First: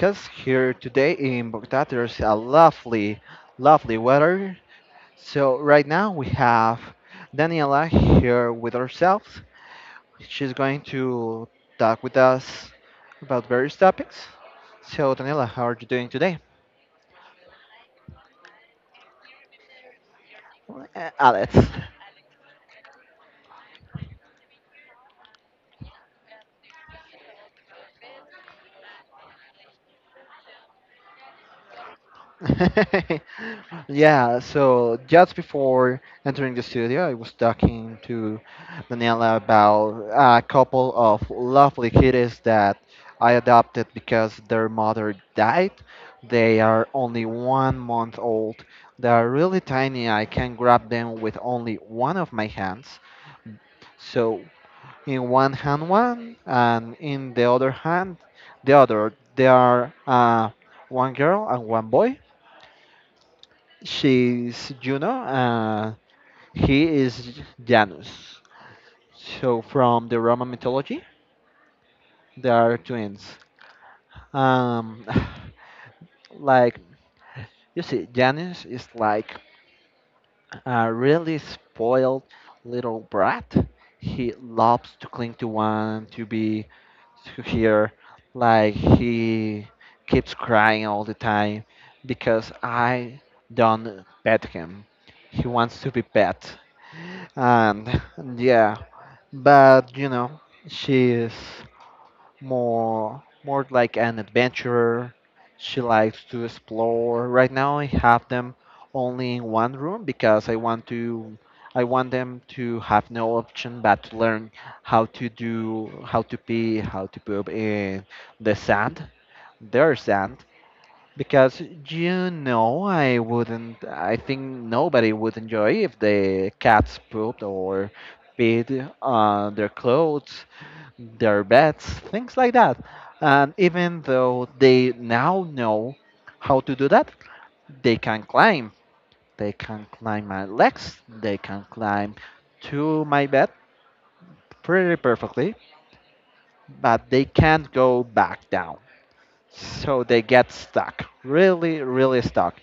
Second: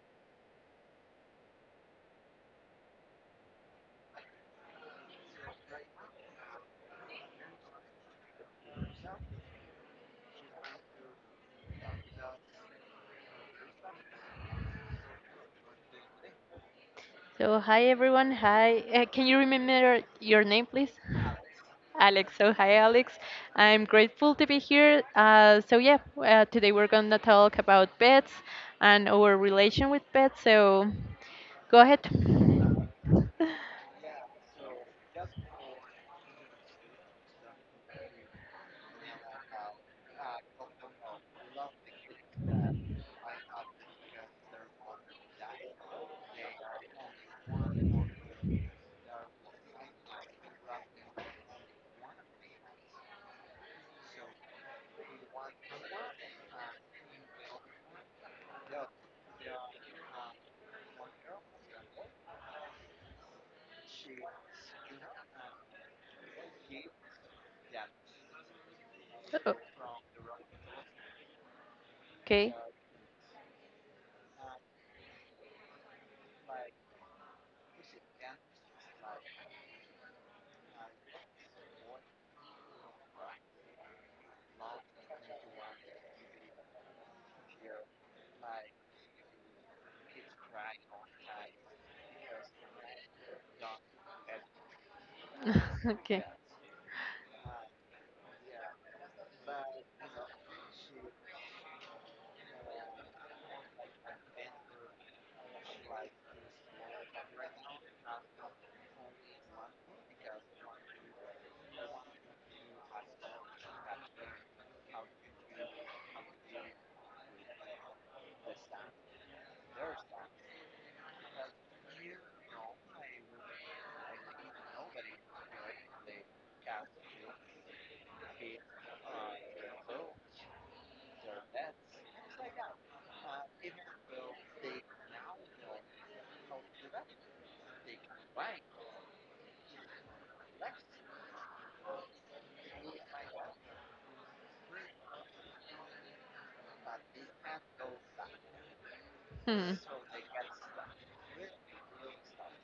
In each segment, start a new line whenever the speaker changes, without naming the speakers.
podcast here today in Bogota. There's a lovely, lovely weather. So, right now we have Daniela here with ourselves. She's going to talk with us about various topics. So, Daniela, how are you doing today?
So, hi everyone. Hi. Can you remember your name, please?
Alex.
Alex. So, hi Alex. I'm grateful to be here. Today we're going to talk about pets and our relation with pets. So, go ahead.
Yeah, so just before entering the studio, I was talking to Daniela about a couple of lovely kitties that I adopted because their mother died. They are only 1 month old. They are really tiny. I can grab them with only one of my hands. So, in one hand, one, and in the other hand, the other. They are one girl and one boy. She's Juno, and he is Janus.
Oh,
So from the Roman mythology, they
okay.
are twins. Um, like you see, Janus is like a really spoiled little brat. He loves to cling to one, to be to here. Like he keeps crying all the time because I don't pet him. He wants to be
okay.
pet. And yeah, but she's more like an adventurer. She likes to explore. Right now I have them only in one room because I want them to have no option but to learn how to pee, how to poop in the sand, their sand. Because you know I wouldn't I think nobody would enjoy if the cats pooped or peed on their clothes, their beds, things like that. And even though they now know how to do that, they can climb. They can climb my legs, they can climb to my bed pretty perfectly, but they can't go back down.
Hmm.
So they get stuck, really, really stuck.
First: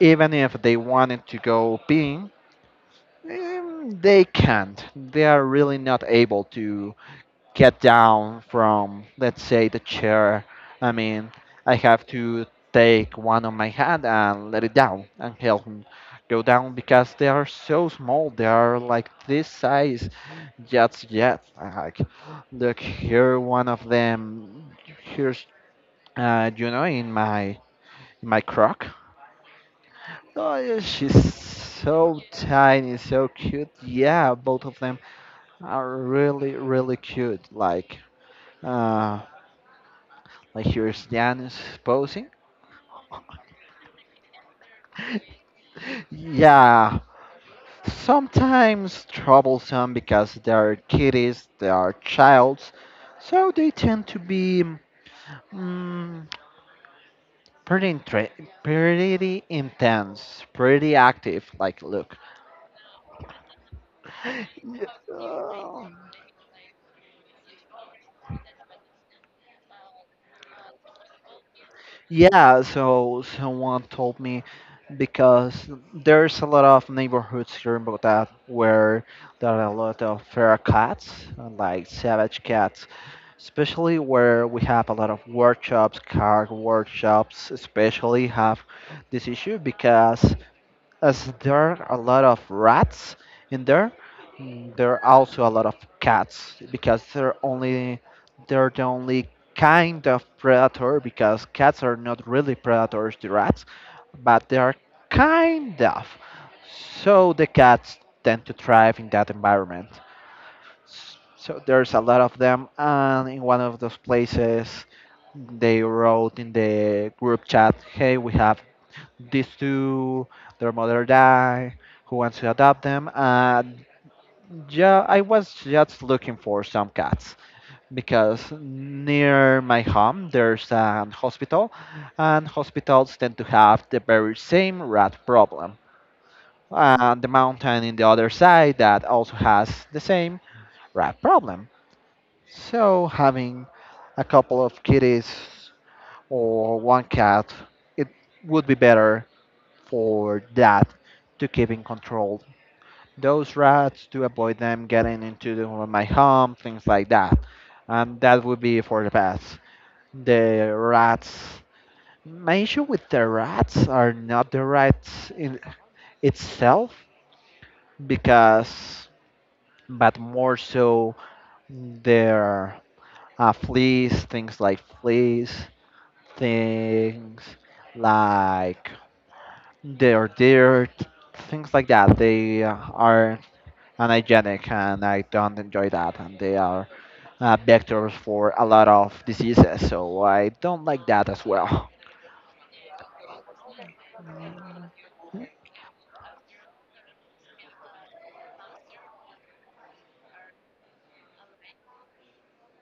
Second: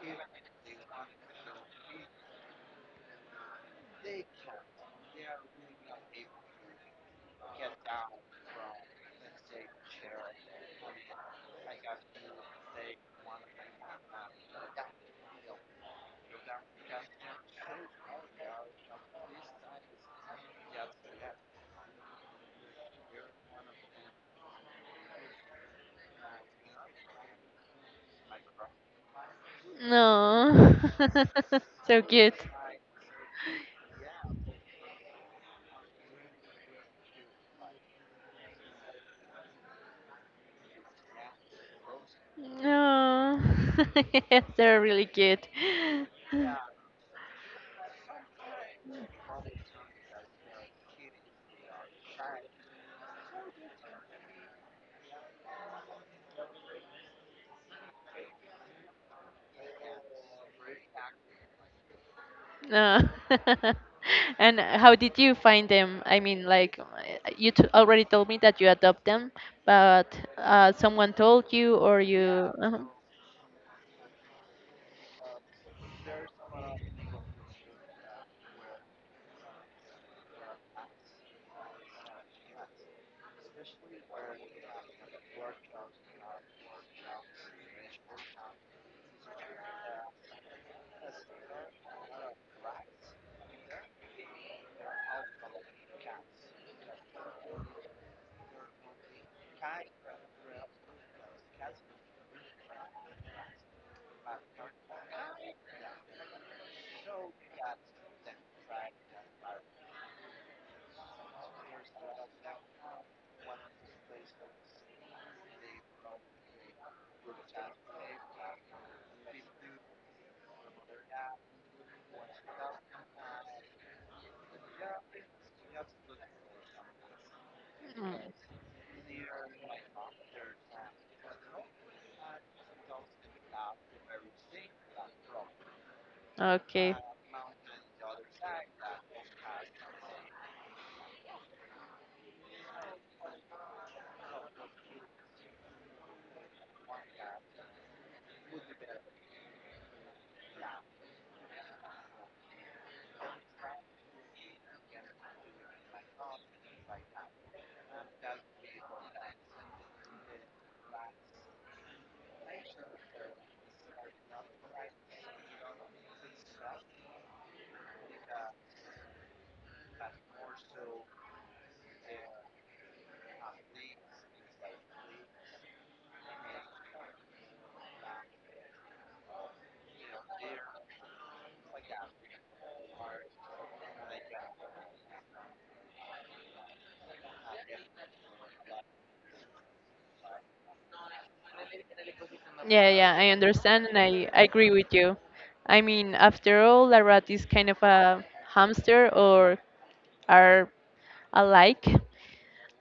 Even if they wanted to go peeing, they can't. They are really not able to get down from, let's say, the chair. I mean, I have to take one on my hand and let it down and help him go down because they are so small. They are like this size. Jets, yet, like, look here, one of them. Here's, in my croc. Oh,
No.
yeah, she's
so
so
cute.
tiny, so cute. Yeah, both of them are really, really cute. Like, uh, like here's Janus posing.
No. yes, they're really cute. No.
Yeah, sometimes troublesome because they are kiddies, they are childs, so they tend to be mm, pretty, intre- pretty intense, pretty active. Like, look.
and how did you find
Yeah.
them? I mean, like, you t already told me that you adopt them, but someone told you or you.
Yeah,
uh
so someone told me because there's a lot of neighborhoods here in Bogota where there are a lot of feral cats, like savage cats. Especially where we have a lot of workshops, car workshops, especially have this issue because as there are a lot of rats in there, there are also a lot of cats because they're the only kind of predator. Because cats are not really predators to rats, but they are kind of. So the cats tend to thrive in that environment. So there's a lot of them, and in one of those places, they wrote in the group chat, "Hey, we have these two. Their mother died. Who wants to adopt them?" And yeah, I was just looking for some cats because near my home there's an hospital, and hospitals tend to have the very same rat problem.
Okay.
And the mountain in the other side that also has the same rat problem. So having a couple of kitties or one cat, it would be better for that, to keep in control those rats, to avoid them getting into the, my home, things like that. And that would be for the best. The rats. My issue with the rats are not the rats in itself, because, but more so their fleas, things like fleas, things like their dirt, things like that. They are unhygienic and I don't enjoy that. And they are vectors for a lot of diseases, so I don't like that as well.
Yeah, yeah, I understand and I agree with you. I mean, after all, a rat is kind of a hamster or are I like.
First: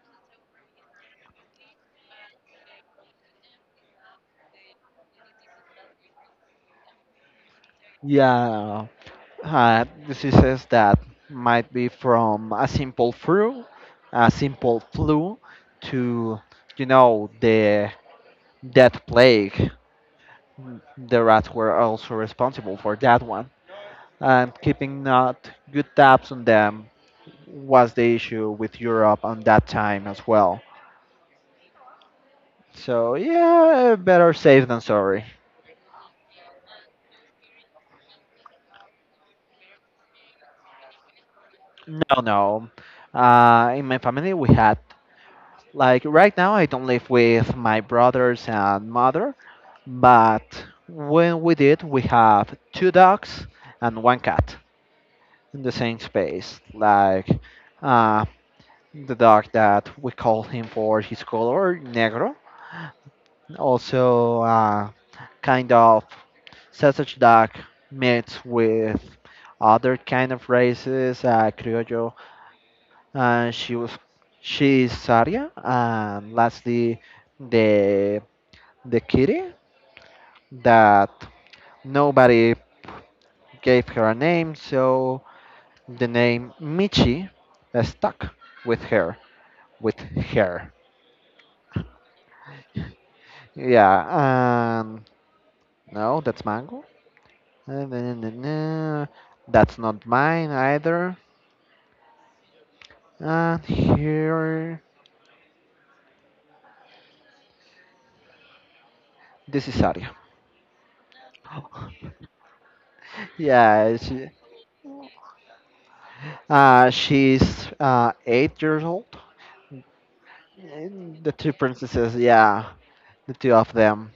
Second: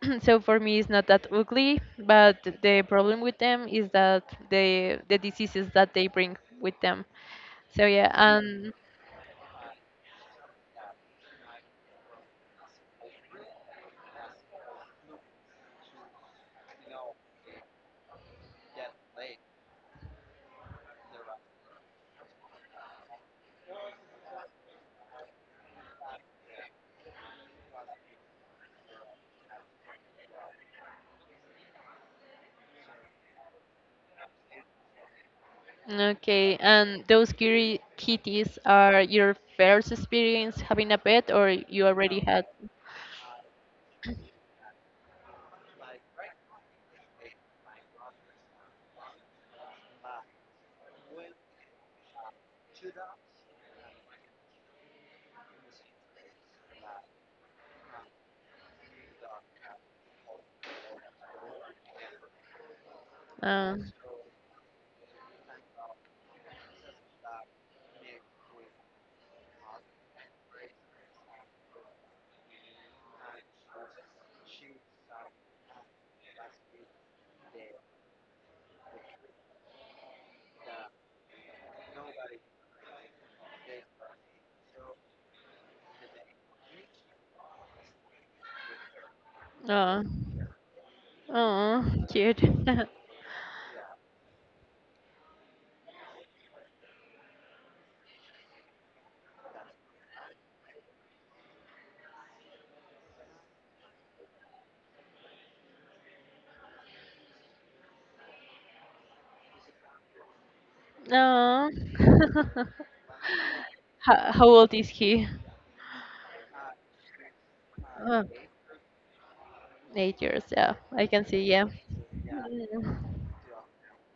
So for me, it's not that ugly, but the problem with them is that the diseases that they bring with them. So yeah, and
Yeah, diseases that might be from a simple flu, a simple flu, to the death plague. The rats were also responsible for that one. And keeping not good tabs on them was the issue with Europe on that time as well. So yeah, better safe than sorry.
okay, and those kitty kitties are your first experience having a pet, or you already
No,
No. had?
no. In my family, we had, like, right now I don't live with my brothers and mother, but when we did, we have two dogs and one cat in the same space. Like, uh, the dog that we call him for his color, Negro, also, kind of sausage duck mixed with other kind of races, criollo. Uh, she was she's Saria, and lastly the kitty that nobody gave her a name, so the name Michi stuck with her with
Oh,
her.
oh, cute.
Yeah, no, that's Mango. Na- na- na- na. That's not mine either. And here, this is Aria.
oh.
Yeah, she,
How old is he?
uh, she's uh,
Uh,
8 years old.
8 years. Yeah, I
And
can
the
see.
two
Yeah.
princesses, yeah,
Mm.
the two of them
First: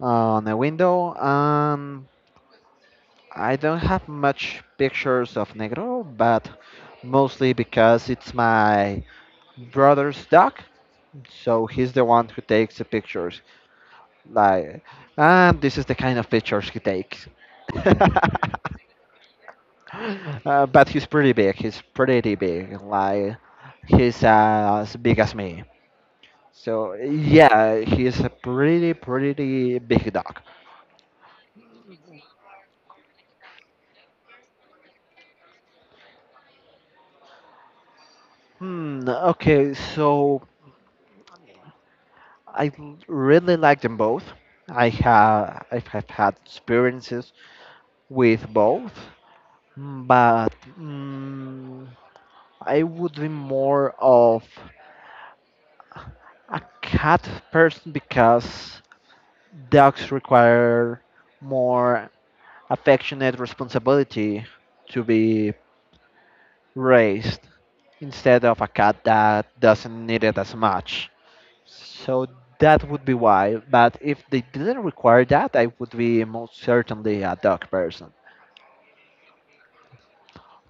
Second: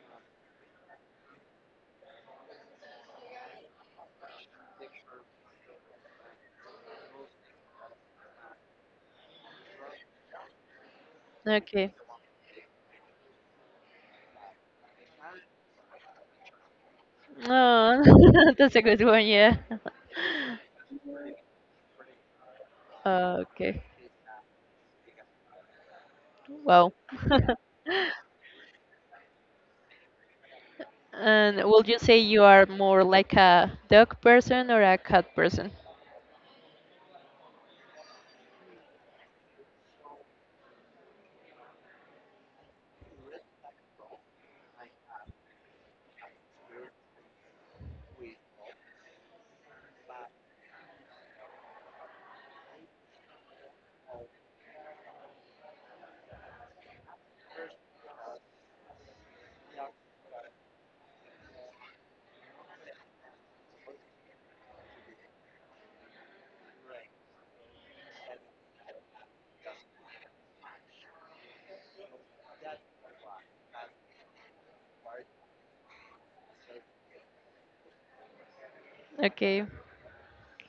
on the window. I don't have much pictures of Negro, but mostly because it's my brother's dog, so he's
Okay.
the one who takes the pictures. Like, and this is the kind of pictures he takes.
Oh, that's a good one, yeah.
But he's pretty big. He's pretty big. Like
Okay.
he's as big as me.
Wow.
So yeah, he's a pretty pretty big dog.
And would you say you are more like a dog person or a cat person?
Hmm. Okay. So I really like them both. I have had experiences with both, but I would be more of a cat person because dogs require more affectionate responsibility to be raised instead of a cat that doesn't need it as much. So that would be why. But if they didn't require that, I would be most certainly a dog person.
Okay.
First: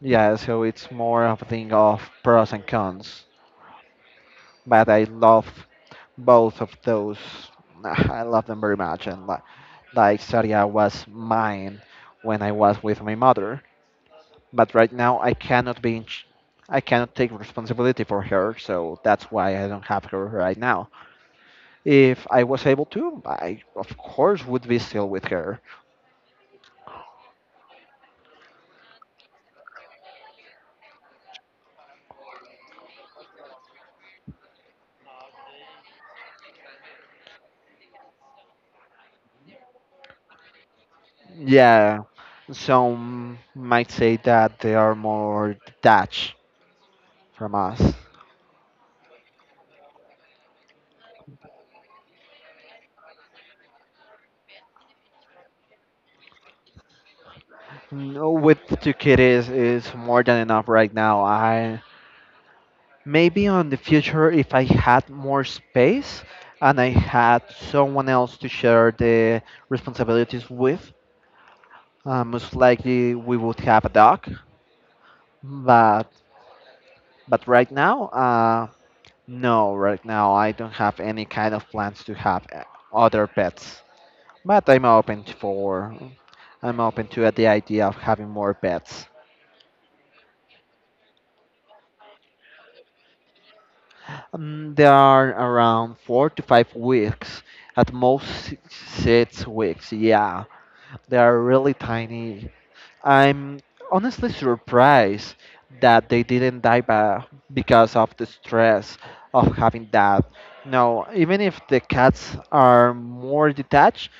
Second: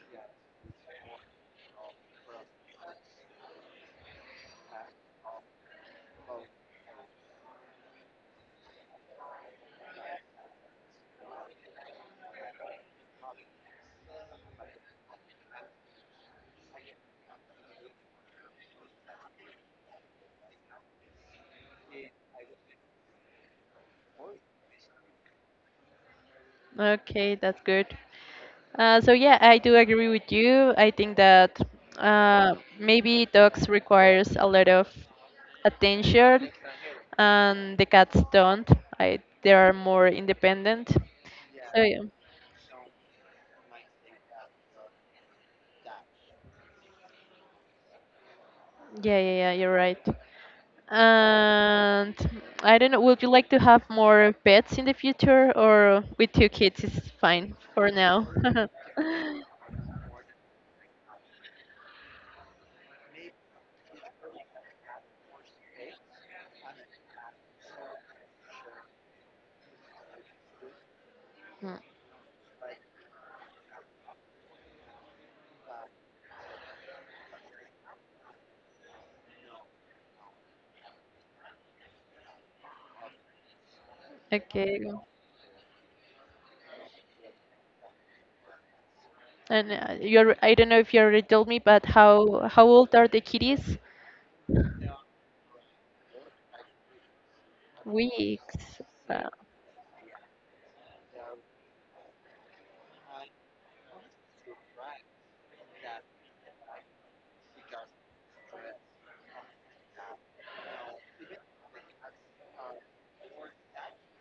Yeah, so it's more of a thing of pros and cons. But I love both of those. I love them very much. And like Saria was mine when I was with my mother. But right now I cannot be in ch- I cannot take responsibility for her, so that's why I don't have her right now. If I was able to, I of course would be still with her.
Okay, that's good. I do agree with you. I think that maybe dogs requires a lot of attention, and the cats don't. I they are more independent. So yeah,
Yeah, some might say that they are more detached from us.
yeah, yeah, yeah, you're right. And I don't know, would you like to have more pets in the future or with two kids is fine for now?
No, with two kitties is more than enough right now. I, maybe on the future, if I had more space and I had someone else to share the responsibilities with,
Mm,
Most likely we would have a dog, but right now, no, right now I don't have any kind of plans to have other pets. But
okay.
I'm open to the idea of having more pets.
And you're, I don't know if you already told me, but how old are the kitties?
They are around 4 to 5 weeks, at most
Weeks. Uh,
six weeks. Yeah, they are really tiny. I'm honestly surprised that they didn't die by, because of the stress of having that. No, even if the cats are more detached,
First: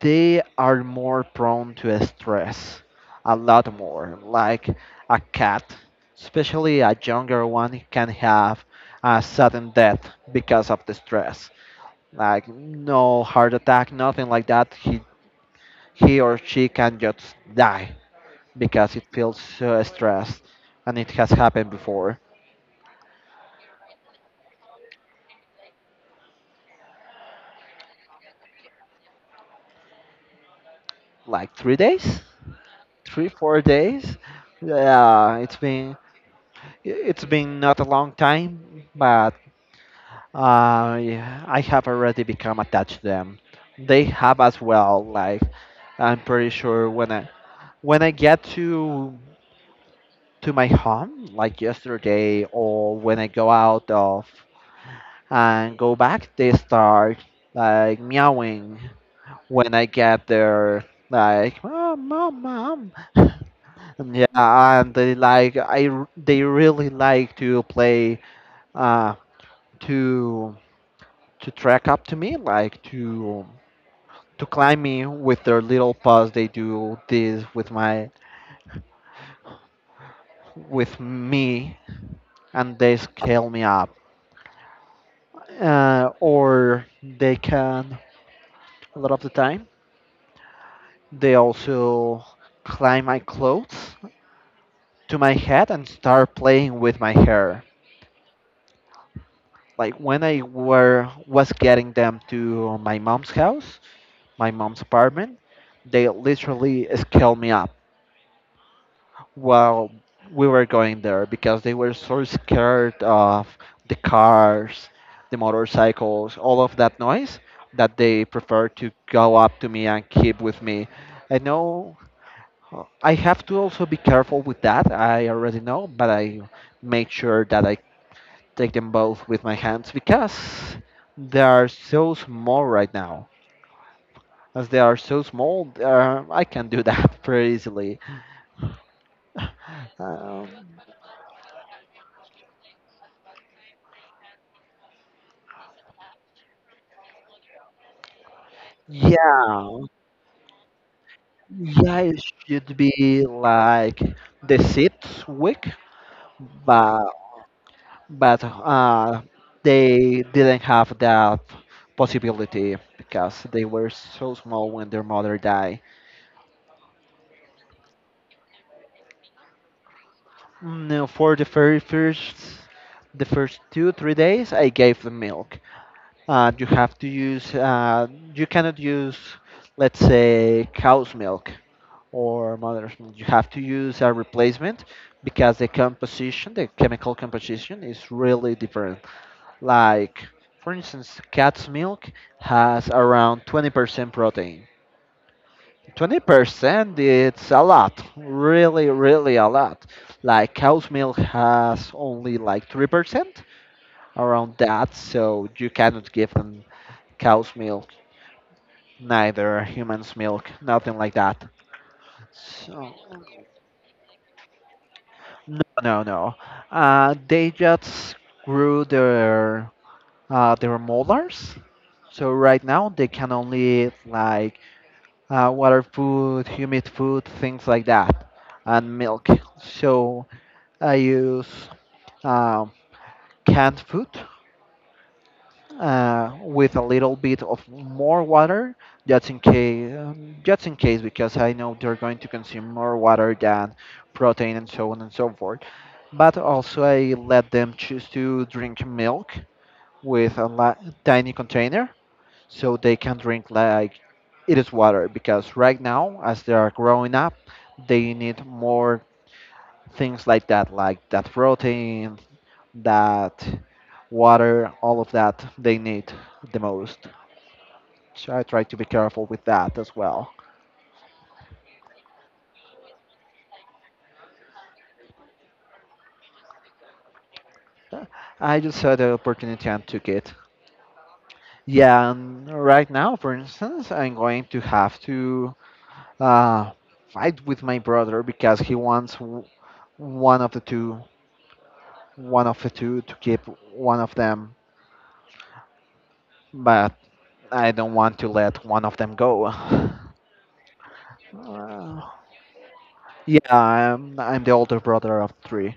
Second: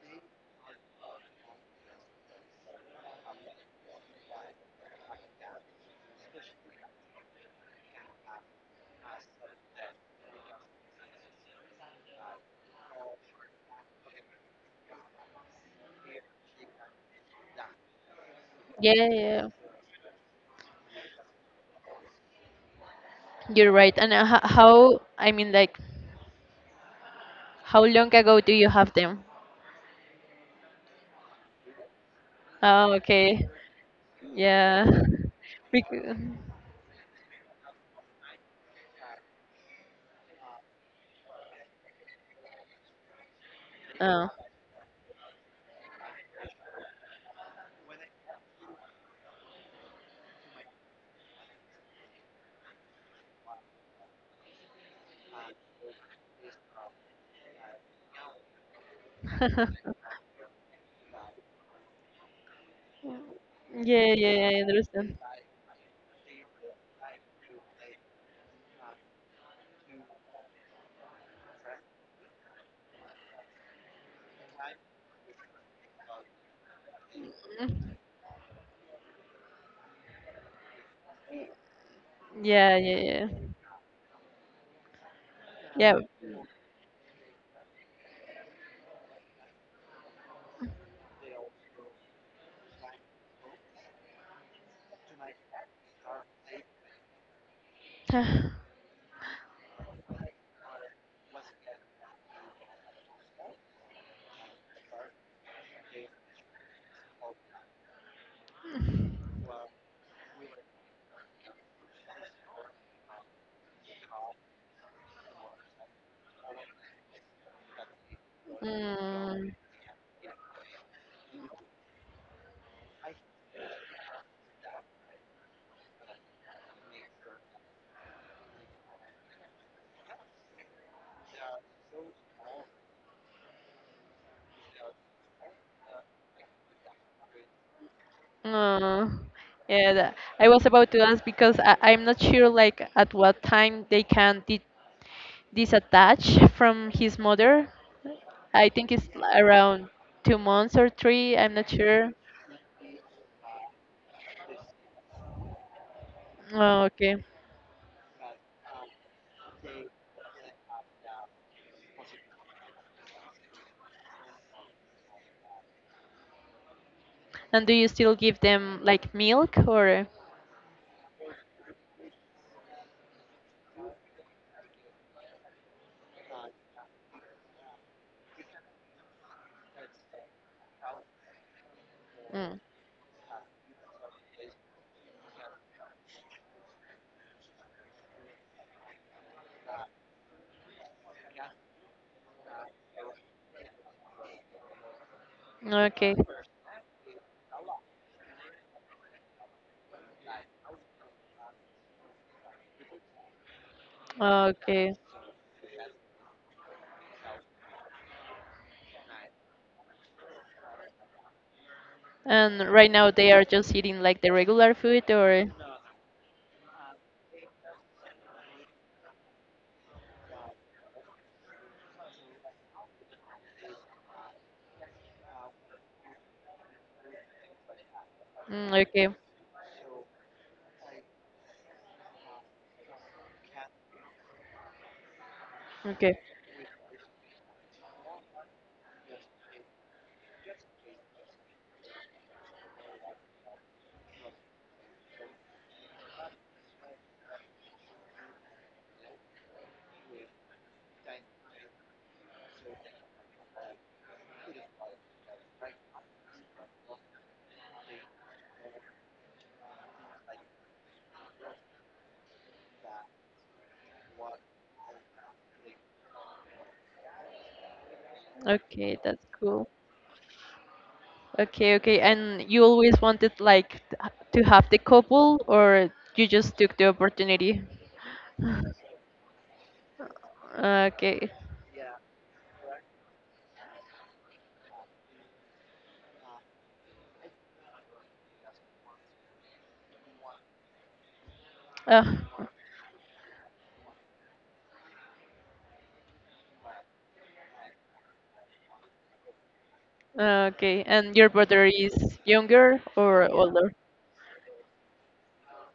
they are more prone to stress, a lot more. Like a cat, especially a younger one, can have a sudden death because of the stress. Like no heart attack, nothing like that. He or she can just die
yeah,
because it feels
yeah.
so stressed, and it has happened before.
You're right. And ho- how, I mean, like, how long ago do you have them?
Like 3 days,
Oh,
three
okay.
four days
Yeah.
Yeah,
Bec-
it's been not a long time, but yeah, I have already become attached to them. They
Oh.
have as well. Like, I'm pretty sure when I get to my home, like yesterday, or when I go out of and go back, they start like meowing when I get there, like, mom, mom, mom. And
Yeah, yeah, I
yeah, and they
understand.
like they really like to play uh to track up to me, like to climb me with their little paws. They do this with my with me, and
Yeah,
they
yeah,
scale me up.
yeah.
Or they can A lot of the time they also climb my clothes to my head and start playing with my hair.
Yeah.
Like when I were was getting them to my mom's house, my mom's apartment, they literally scaled me up while we were going there because they were so scared of the cars, the motorcycles, all of that noise, that they preferred to go
mm,
up to me and keep with me. I know I have to also be careful with that. I already know, but I make sure that I take them both with my hands because they are so small right now. As they are so small, they are— I can do that pretty easily.
uh, yeah, that,
Um,
I was about to ask because I'm not sure like at what time they can di disattach from his mother. I think it's
yeah,
around 2 months or three, I'm not
yeah,
sure.
it should be like the sixth week,
Oh,
but
okay.
but uh, they didn't have that possibility because they were so small when their mother died.
And do you still give them like milk or?
No, for the very first, the first 2 3 days, I gave them milk. You have to use, you cannot use, let's say, cow's milk or
Mm,
mother's milk. You have to use a replacement because the composition, the chemical composition, is really different. Like, for instance, cat's milk has around 20% protein.
okay,
20% it's a lot, really, really a lot. Like, cow's milk has only like 3%, around that,
okay.
so you cannot give them cow's milk. Neither humans milk, nothing like that.
And
So
right now they are just eating like the regular food or?
no, no, no. They just grew their molars. So right now they can only eat like water food, humid food, things like that,
Mm,
and
okay,
milk. So I use um, canned food
okay,
with a little bit of more water, just in case, because I know they're going to consume more water than protein and so on and so forth. But also, I let them choose to drink milk with a tiny container, so they can drink like it is water. Because right now, as they are growing up, they need more things like that protein, that water, all of that they need the most. So I try to be
okay,
careful
that's
with
cool.
that as well.
Okay, okay. And you always wanted like to have the couple, or you just took the opportunity?
I just had the opportunity and took it.
Okay.
Yeah, and right now, for instance, I'm going to have to uh, fight with my brother because he wants one of the two,
Uh,
one of the two to keep one of them, but I don't want to let one of them go.
okay. And your brother is
Uh,
younger or Yeah.
yeah,
older?
I'm the older brother of three.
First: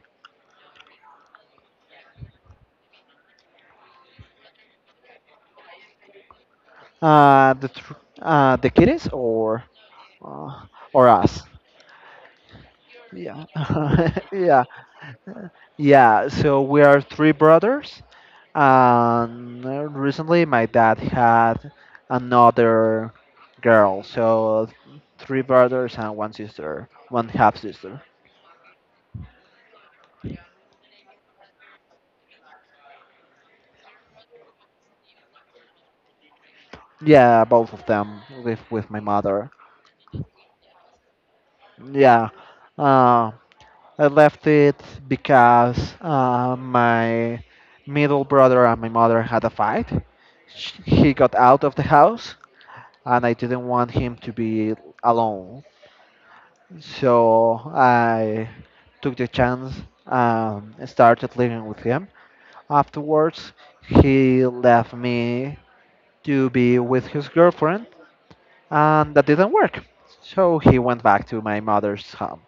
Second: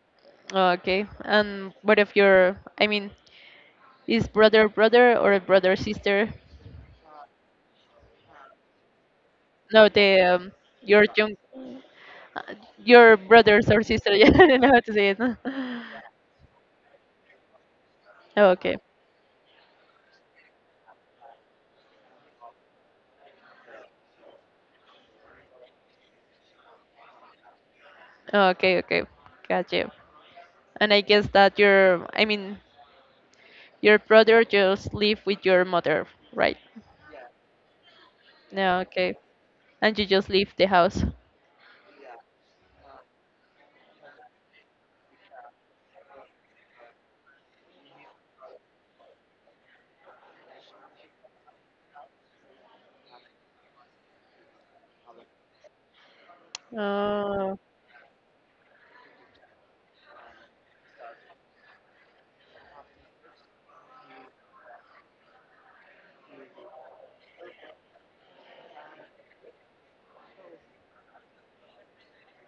Okay. And what if your, I mean, is brother brother or brother sister?
Uh, the thr the kiddies
No, the
uh,
your
or
young,
us?
uh, your
Yeah,
brothers or sister. Yeah, I don't
yeah.
know how to say it.
Yeah, so we are three brothers,
Okay.
and recently my dad had another girl, so three brothers and one sister, one half sister.
Okay. Okay. Gotcha. And I guess that your, I mean, your brother just live with your mother, right?
Yeah, both of them live
Yeah,
with my
okay.
mother.
And you just leave the house.
Yeah, uh, I left it because my middle brother and my mother had a fight. He got out of the house, and I didn't want him to be alone.
Oh,
So I took the chance and started living with him. Afterwards, he left me to be with his girlfriend, and that didn't work. So he went back to my mother's home.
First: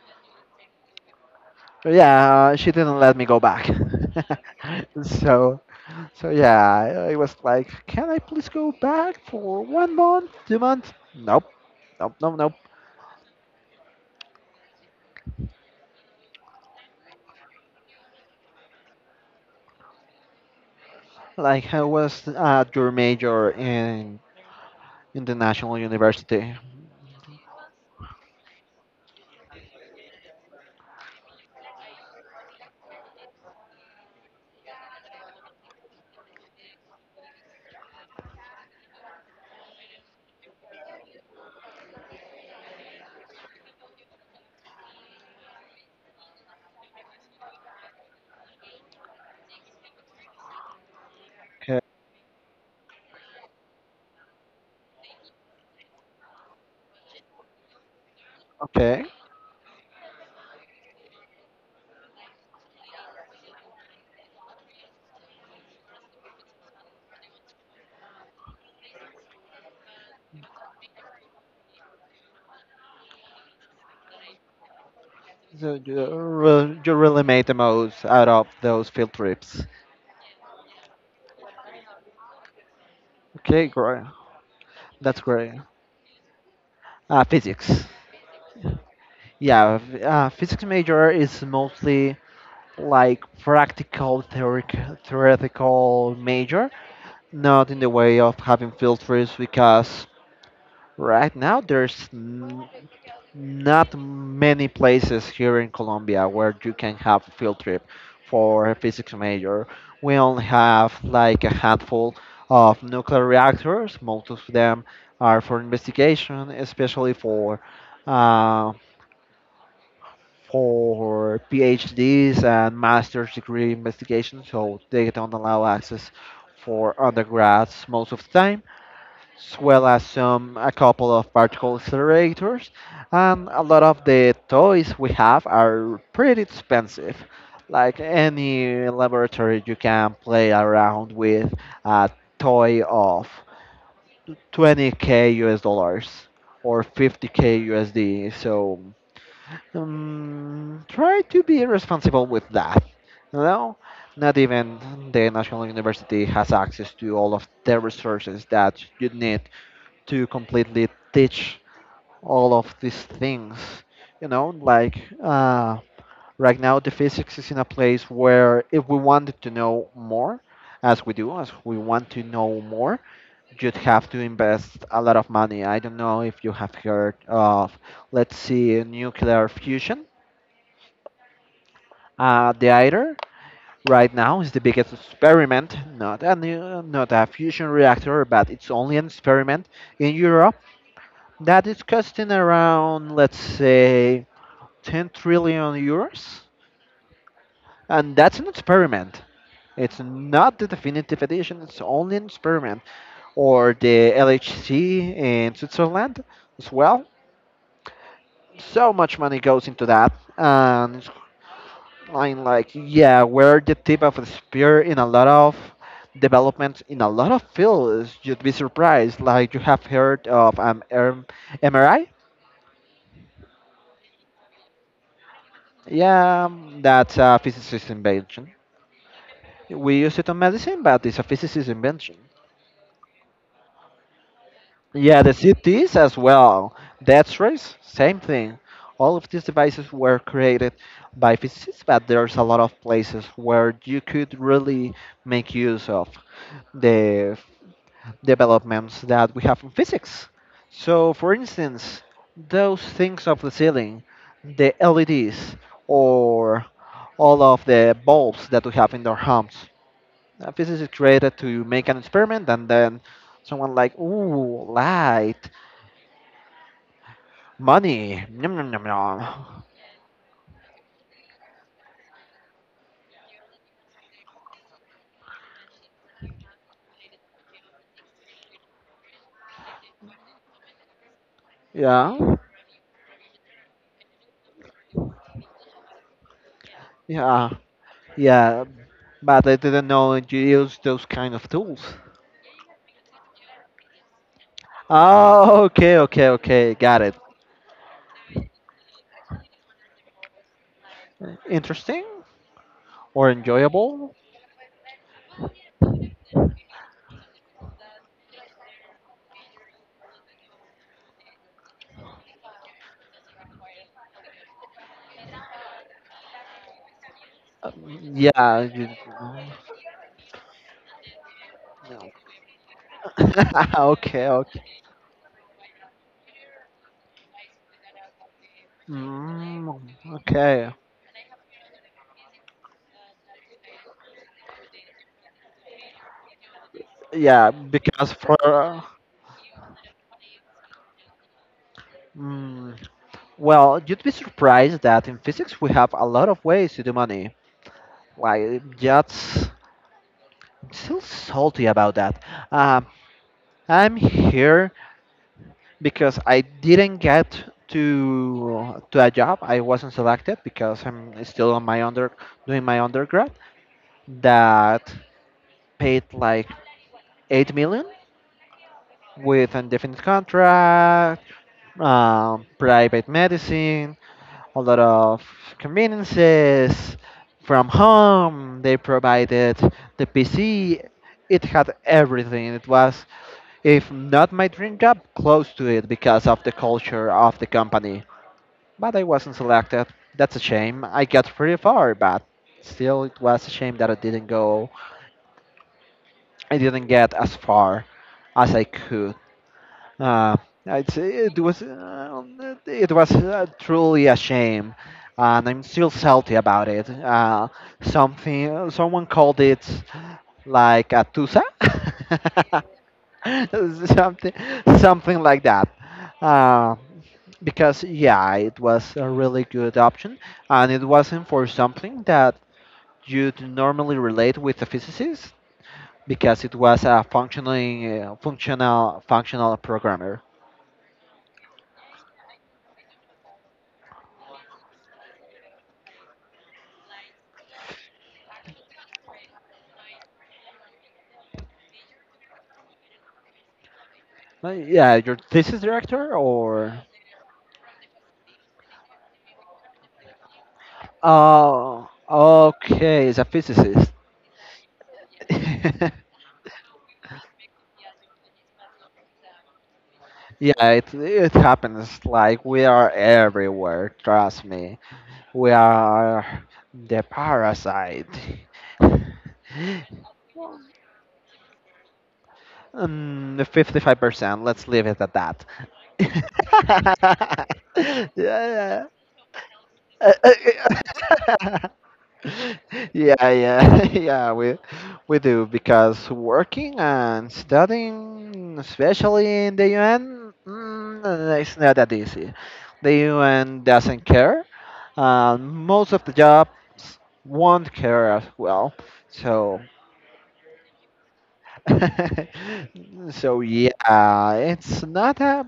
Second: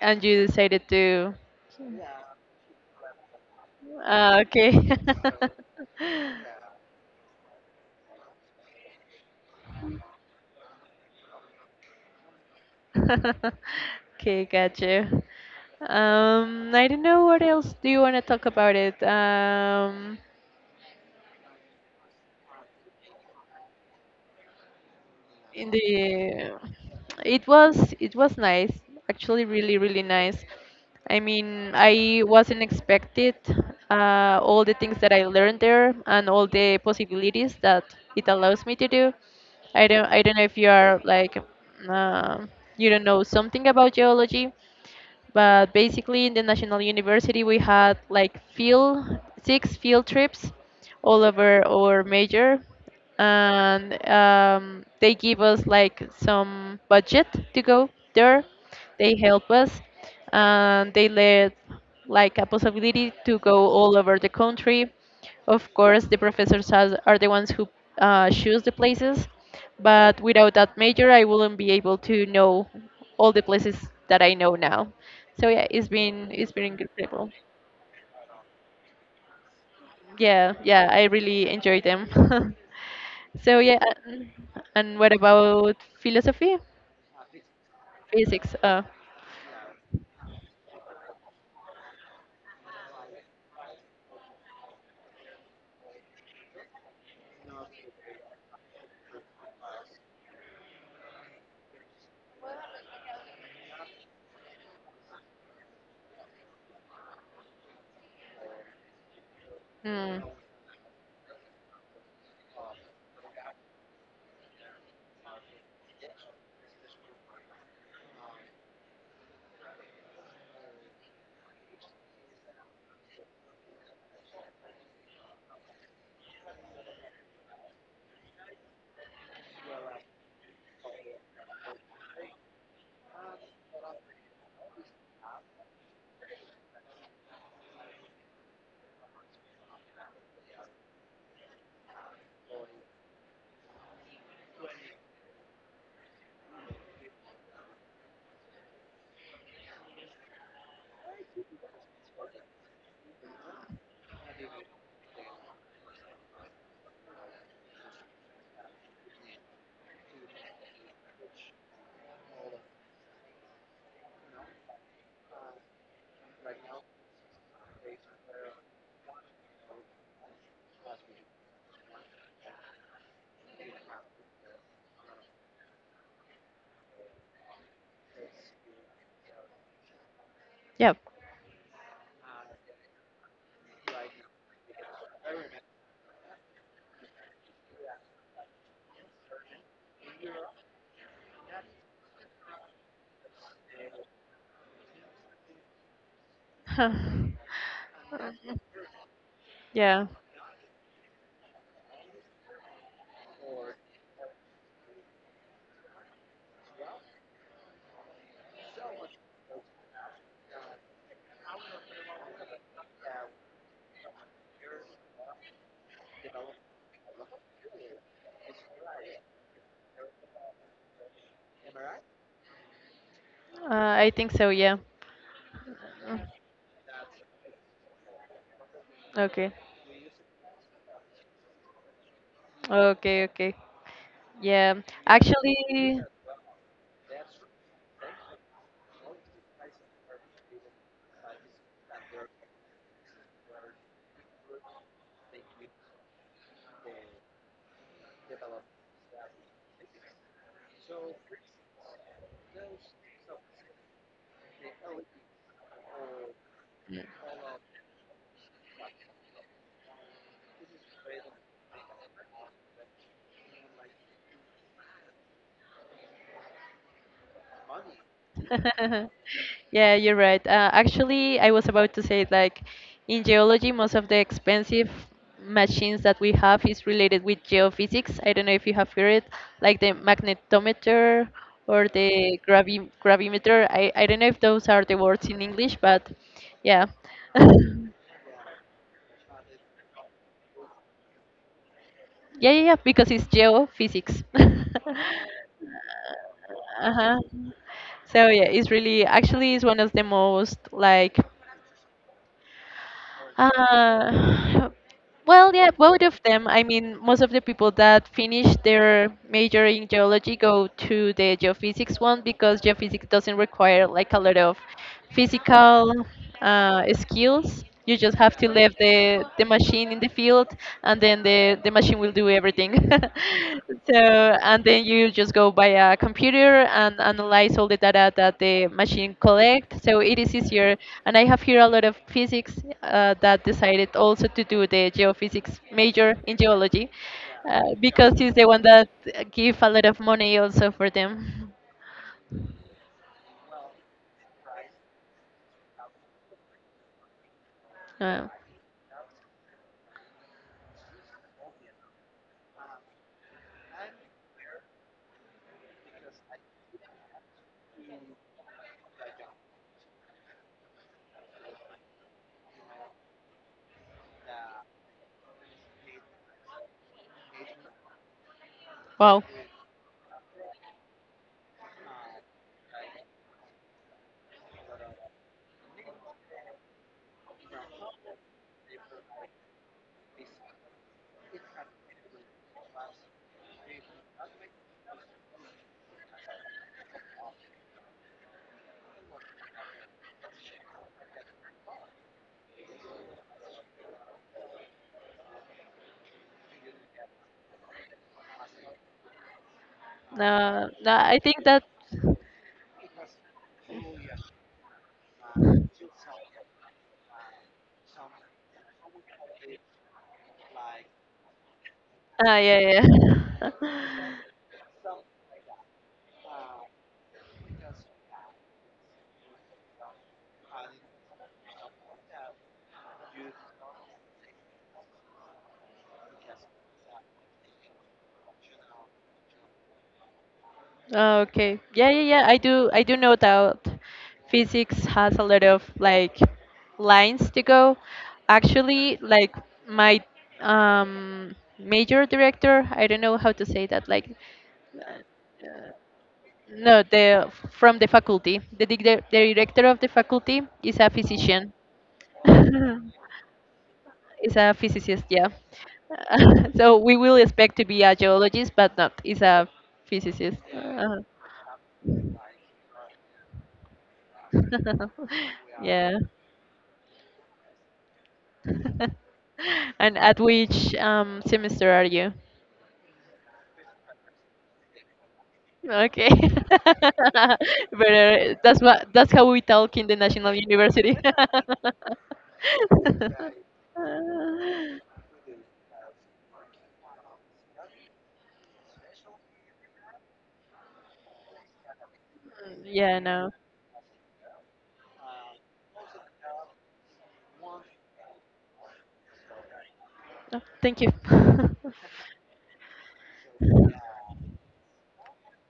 and you decided to.
But yeah, she didn't let me go back.
Ah, okay.
so, so yeah, I was like, can I please go back for one month, 2 months? Nope, nope, nope, nope.
okay, gotcha. I don't know what else do you want to talk about it.
Like I was at your major in the
In
national
the
university.
it was nice actually really really nice I mean I wasn't expected all the things that I learned there and all the possibilities that it allows me to do I don't know if you are like uh, you don't know something about geology but basically in the national university we had like field six field trips all over
Okay,
our major and they give us like some budget to go there.
okay.
They help us, and they let like a possibility to go all over the country. Of course, the professors has, are the ones who choose the places, but without that major, I wouldn't be able to know all the places that I know now. So yeah,
So
it's
you, uh,
been it's been
re- you really
incredible.
made the most out of those field trips.
Yeah, yeah, I really enjoy them. So
Okay,
yeah,
great.
and, and what
That's great.
about philosophy?
Physics.
Physics.
Yeah, physics major is mostly like practical theoretical major, not in the way of having field trips because right now there's not many places here in Colombia where you can have a field trip for a physics major. We
Mm,
only have like a handful of nuclear reactors. Most of them are for investigation, especially uh, for PhDs and master's degree investigation. So they don't allow access for undergrads most of the time, as well as some a couple of particle accelerators, and a lot of the toys we have are pretty expensive. Like any laboratory, you can play around with a toy of 20K us dollars or 50K usd, so try to be responsible with that you know Not even the national university has access to all of the resources that you need to completely teach all of these things. You know, like right now the physics is in a place where if we wanted to know more, as we do, as we want to know more, you'd have to invest a lot of money. I don't know if you have heard of, let's see, nuclear fusion.
yeah.
The ITER right now is the biggest experiment, not a new, not a fusion reactor, but it's only an experiment in Europe that is costing around, let's say, €10 trillion. And that's an
Huh.
experiment. It's
Yeah,
not the definitive edition, it's only an experiment. Or the LHC in Switzerland as well. So much money goes into that. And I'm like, yeah, we're the tip of the spear in a lot of developments in a lot of fields. You'd be surprised. Like, you have heard of MRI?
I think so, yeah. Mm,
Yeah, that's a physicist invention.
okay.
We use it on medicine, but it's a physicist's invention.
Okay, okay. Yeah,
Yeah, the CTs
actually,
as well. That's rays, same thing. All of these devices were created by physicists, but there's a lot of places where you could really make use of the developments that we have in physics. So, for instance, those things of the ceiling, the LEDs, or all of the bulbs that we have in our homes. A physics is created to make an experiment, and then someone like, ooh, light, money, yum, yum, yum, yum.
yeah, you're right. Actually, I was about to say like in geology, most of the expensive machines that we have is related with geophysics. I don't know if you have heard it, like the magnetometer or
Yeah,
the gravimeter. I don't know if those are the words in English, but yeah.
yeah, yeah. But I didn't know you use those kind of tools.
Yeah, yeah, yeah, because it's geophysics.
Oh, okay, okay, okay. Got it.
Uh-huh. So yeah, it's really actually it's one of the most like
Interesting or enjoyable?
Uh, well, yeah, both of them. I mean, most of the people that finish their major in geology go to the geophysics one because geophysics doesn't require like a lot of physical skills.
Uh,
You just have to
yeah.
leave the machine in the field and then the machine will do everything. So,
Okay, okay.
and then you just go by a computer and analyze all the data that the machine
Mm,
collect. So it is
okay.
easier. And I have here a lot of physics that decided also to do the geophysics major in geology
Yeah, because
because it's
for.
the one that give a lot of money also for them.
Mm, well, you'd be surprised that in physics we have a lot of ways to do money.
Uh,
Like, that's I'm still salty about that. Um, I'm here because I didn't get to a job. I wasn't selected because I'm still on my under doing my undergrad that paid like 8 million
wow.
with indefinite contract, private medicine, a lot of conveniences from home. They provided the PC. It had everything. It was, if not my dream job, close to it because of the culture of the company. But I wasn't selected. That's a shame. I got pretty far, but still, it was a shame that I didn't go. I didn't get as far as I could. Uh,
No,
I'd say
I
it
think
was
that.
uh, it was uh, truly a shame, and I'm still salty about it. Something someone called it like a tusa,
Ah, yeah, yeah.
something something like that. Uh, because yeah, it was a really good option, and it wasn't for something that you'd normally relate with a physicist, because it was a functioning functional functional programmer.
Oh, okay. Yeah, yeah, yeah. I do know that physics has a lot of like lines to go. Actually, like my major director, I don't know how to say that, like
Yeah,
uh,
your thesis director or?
no, the from the faculty. The the director of the faculty is a physician.
Oh, okay, he's a physicist.
is a physicist, yeah.
Yeah,
so we will expect to be a geologist, but not. Is a physicist.
it it happens. Like we are everywhere. Trust me, we
Yeah.
are the parasite.
and at which semester are you?
55%. Let's leave it at that.
Okay. but that's what
Yeah.
that's how we talk in the national university.
Yeah. Yeah, yeah, yeah, we do because working and studying, especially in the UN, it's not that easy. The
Yeah, no.
UN doesn't care. Most of the jobs won't care as well. So,
No, thank you.
so yeah, it's not a,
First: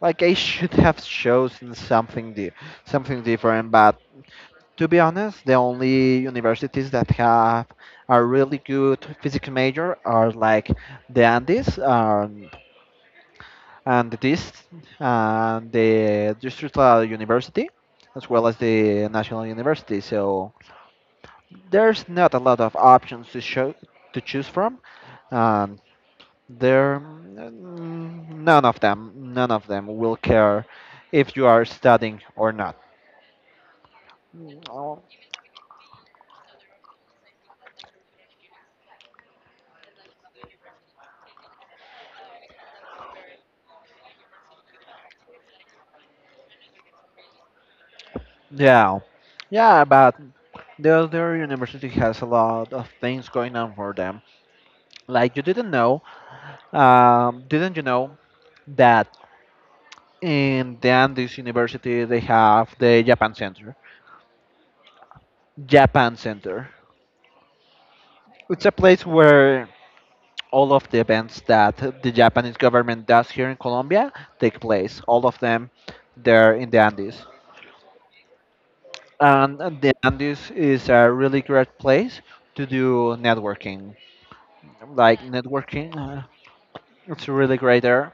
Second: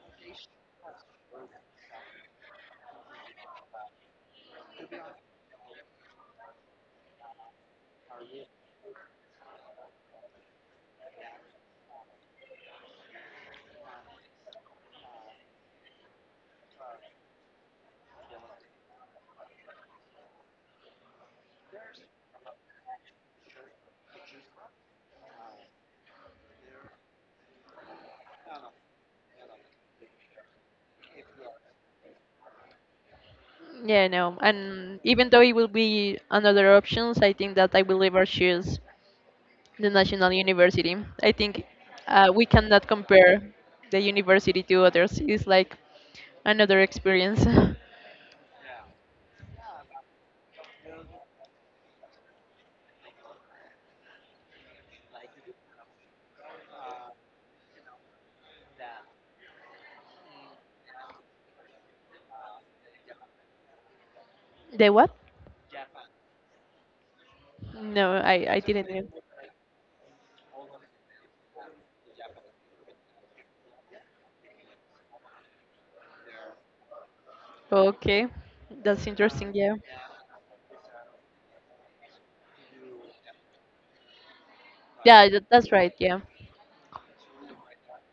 like I should have chosen something something different, but to be honest, the only universities that have a really good physics major are like the Andes, and this and the Distrital University, as well as the National University. So there's not a lot of options to choose from, and none of them will care if you are studying or not.
Yeah, no.
Mm,
And
oh,
even though it will be another options, I think that I will ever choose the national university. I think we cannot compare the university to others. It's like another experience.
yeah, yeah, but the other university has a lot of things going on for them. Like, you didn't know, didn't you know that in the Andes University they have the Japan Center?
The what?
Japan Center.
No, I
It's a
didn't.
place
Know.
where all of the events that the Japanese government does here in Colombia take place. All of them there in the Andes.
Okay, that's interesting.
And
Yeah.
the Andes is a really great place to do networking. Like
Yeah, tha- that's right.
networking,
Yeah.
it's really great there.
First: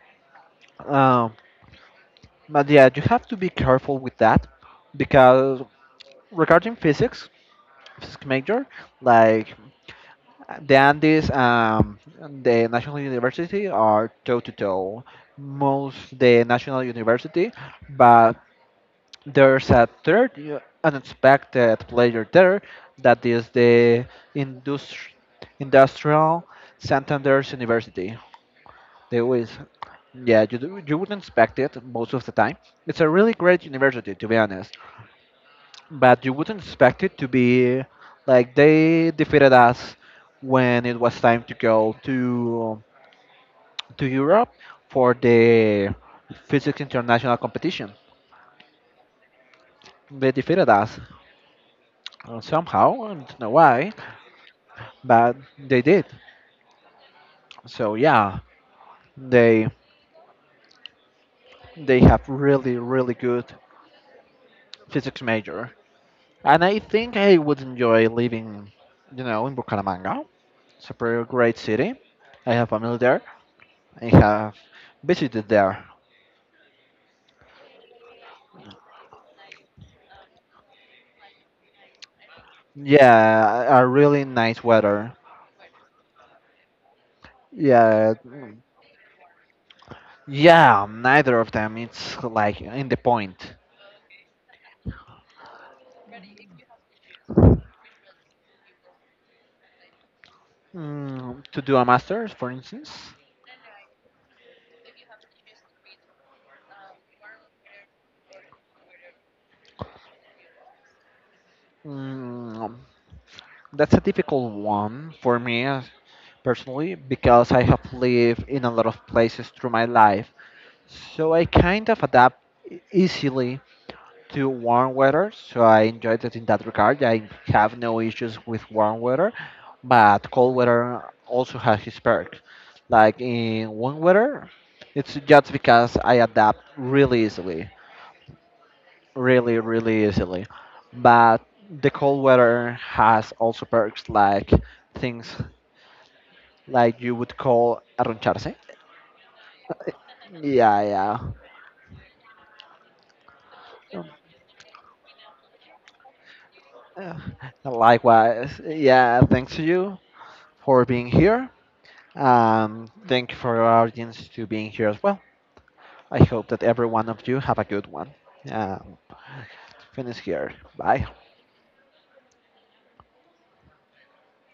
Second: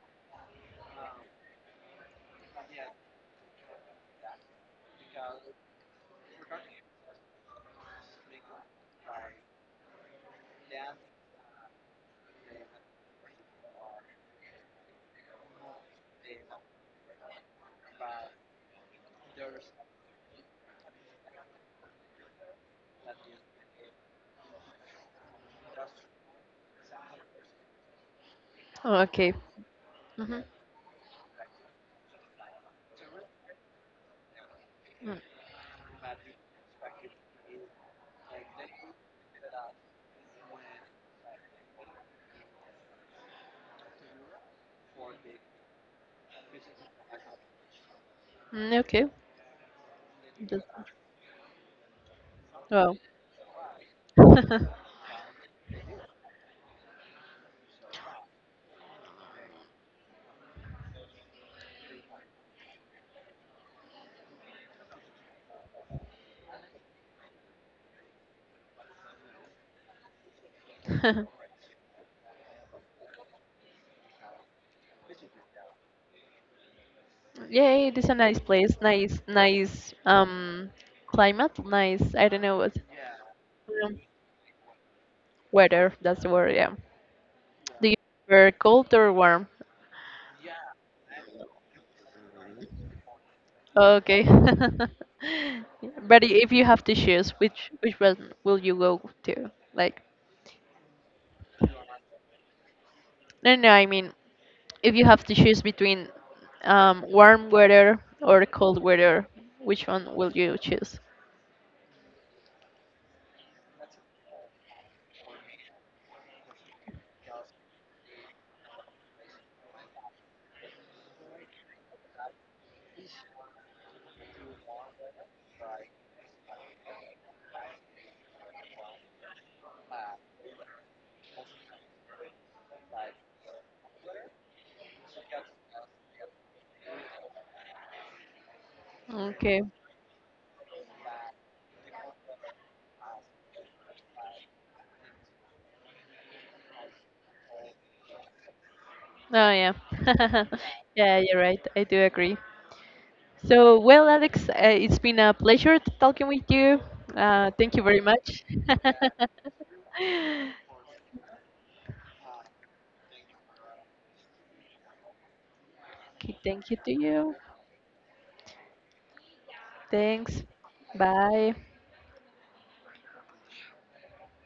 Um, But yeah, you have to be careful with that because regarding physics major, like the Andes, and the National University are toe to toe. Most the National University, but there's a third unexpected player there that is the industri- industrial Santander's University. They
Okay.
always
Mm-hmm.
Yeah, you wouldn't expect it most of the time. It's a really great university, to be honest.
Mm,
But you wouldn't expect it to be like they defeated us when it was time to go to Europe for the physics international competition.
okay.
They
That's,
defeated us
wow.
somehow, I don't know why, but they did. So yeah, they they have really really good physics major, and I think I would enjoy living, in Bucaramanga. It's a pretty great city. I have family there. I have visited there.
Yeah, yeah, it is a nice place, nice, nice climate, nice. I don't know what
Yeah, a
um,
really nice weather.
weather. That's the word. Yeah. Do you
Yeah,
prefer cold or warm?
yeah, neither of them. It's like in the point.
Okay. But if you have to choose, which one will you go to? Like,
To do a master's, for instance,
no, no. I mean, if you have to choose between warm weather or cold weather, which one will you choose?
mm, that's a difficult one for me personally because I have lived in a lot of places through my life. So I kind of adapt easily to warm weather, so I enjoyed it in that regard. I have no issues with warm weather, but cold weather also has its perks. Like in warm weather, it's just because I adapt really easily, really,
Okay.
really easily. But the cold weather has also perks like things like you would call arroncharse.
Oh yeah.
Yeah,
Yeah,
yeah.
you're right. I do agree. So, well, Alex, it's been a pleasure talking with you.
Uh,
Thank you very much.
Likewise, yeah, thanks to you for being here. Thank you for our audience to being here as well. I
okay,
hope that
thank you
every
to
one of
you.
you have a good one. Um, Finish
Thanks.
here. Bye.
Bye.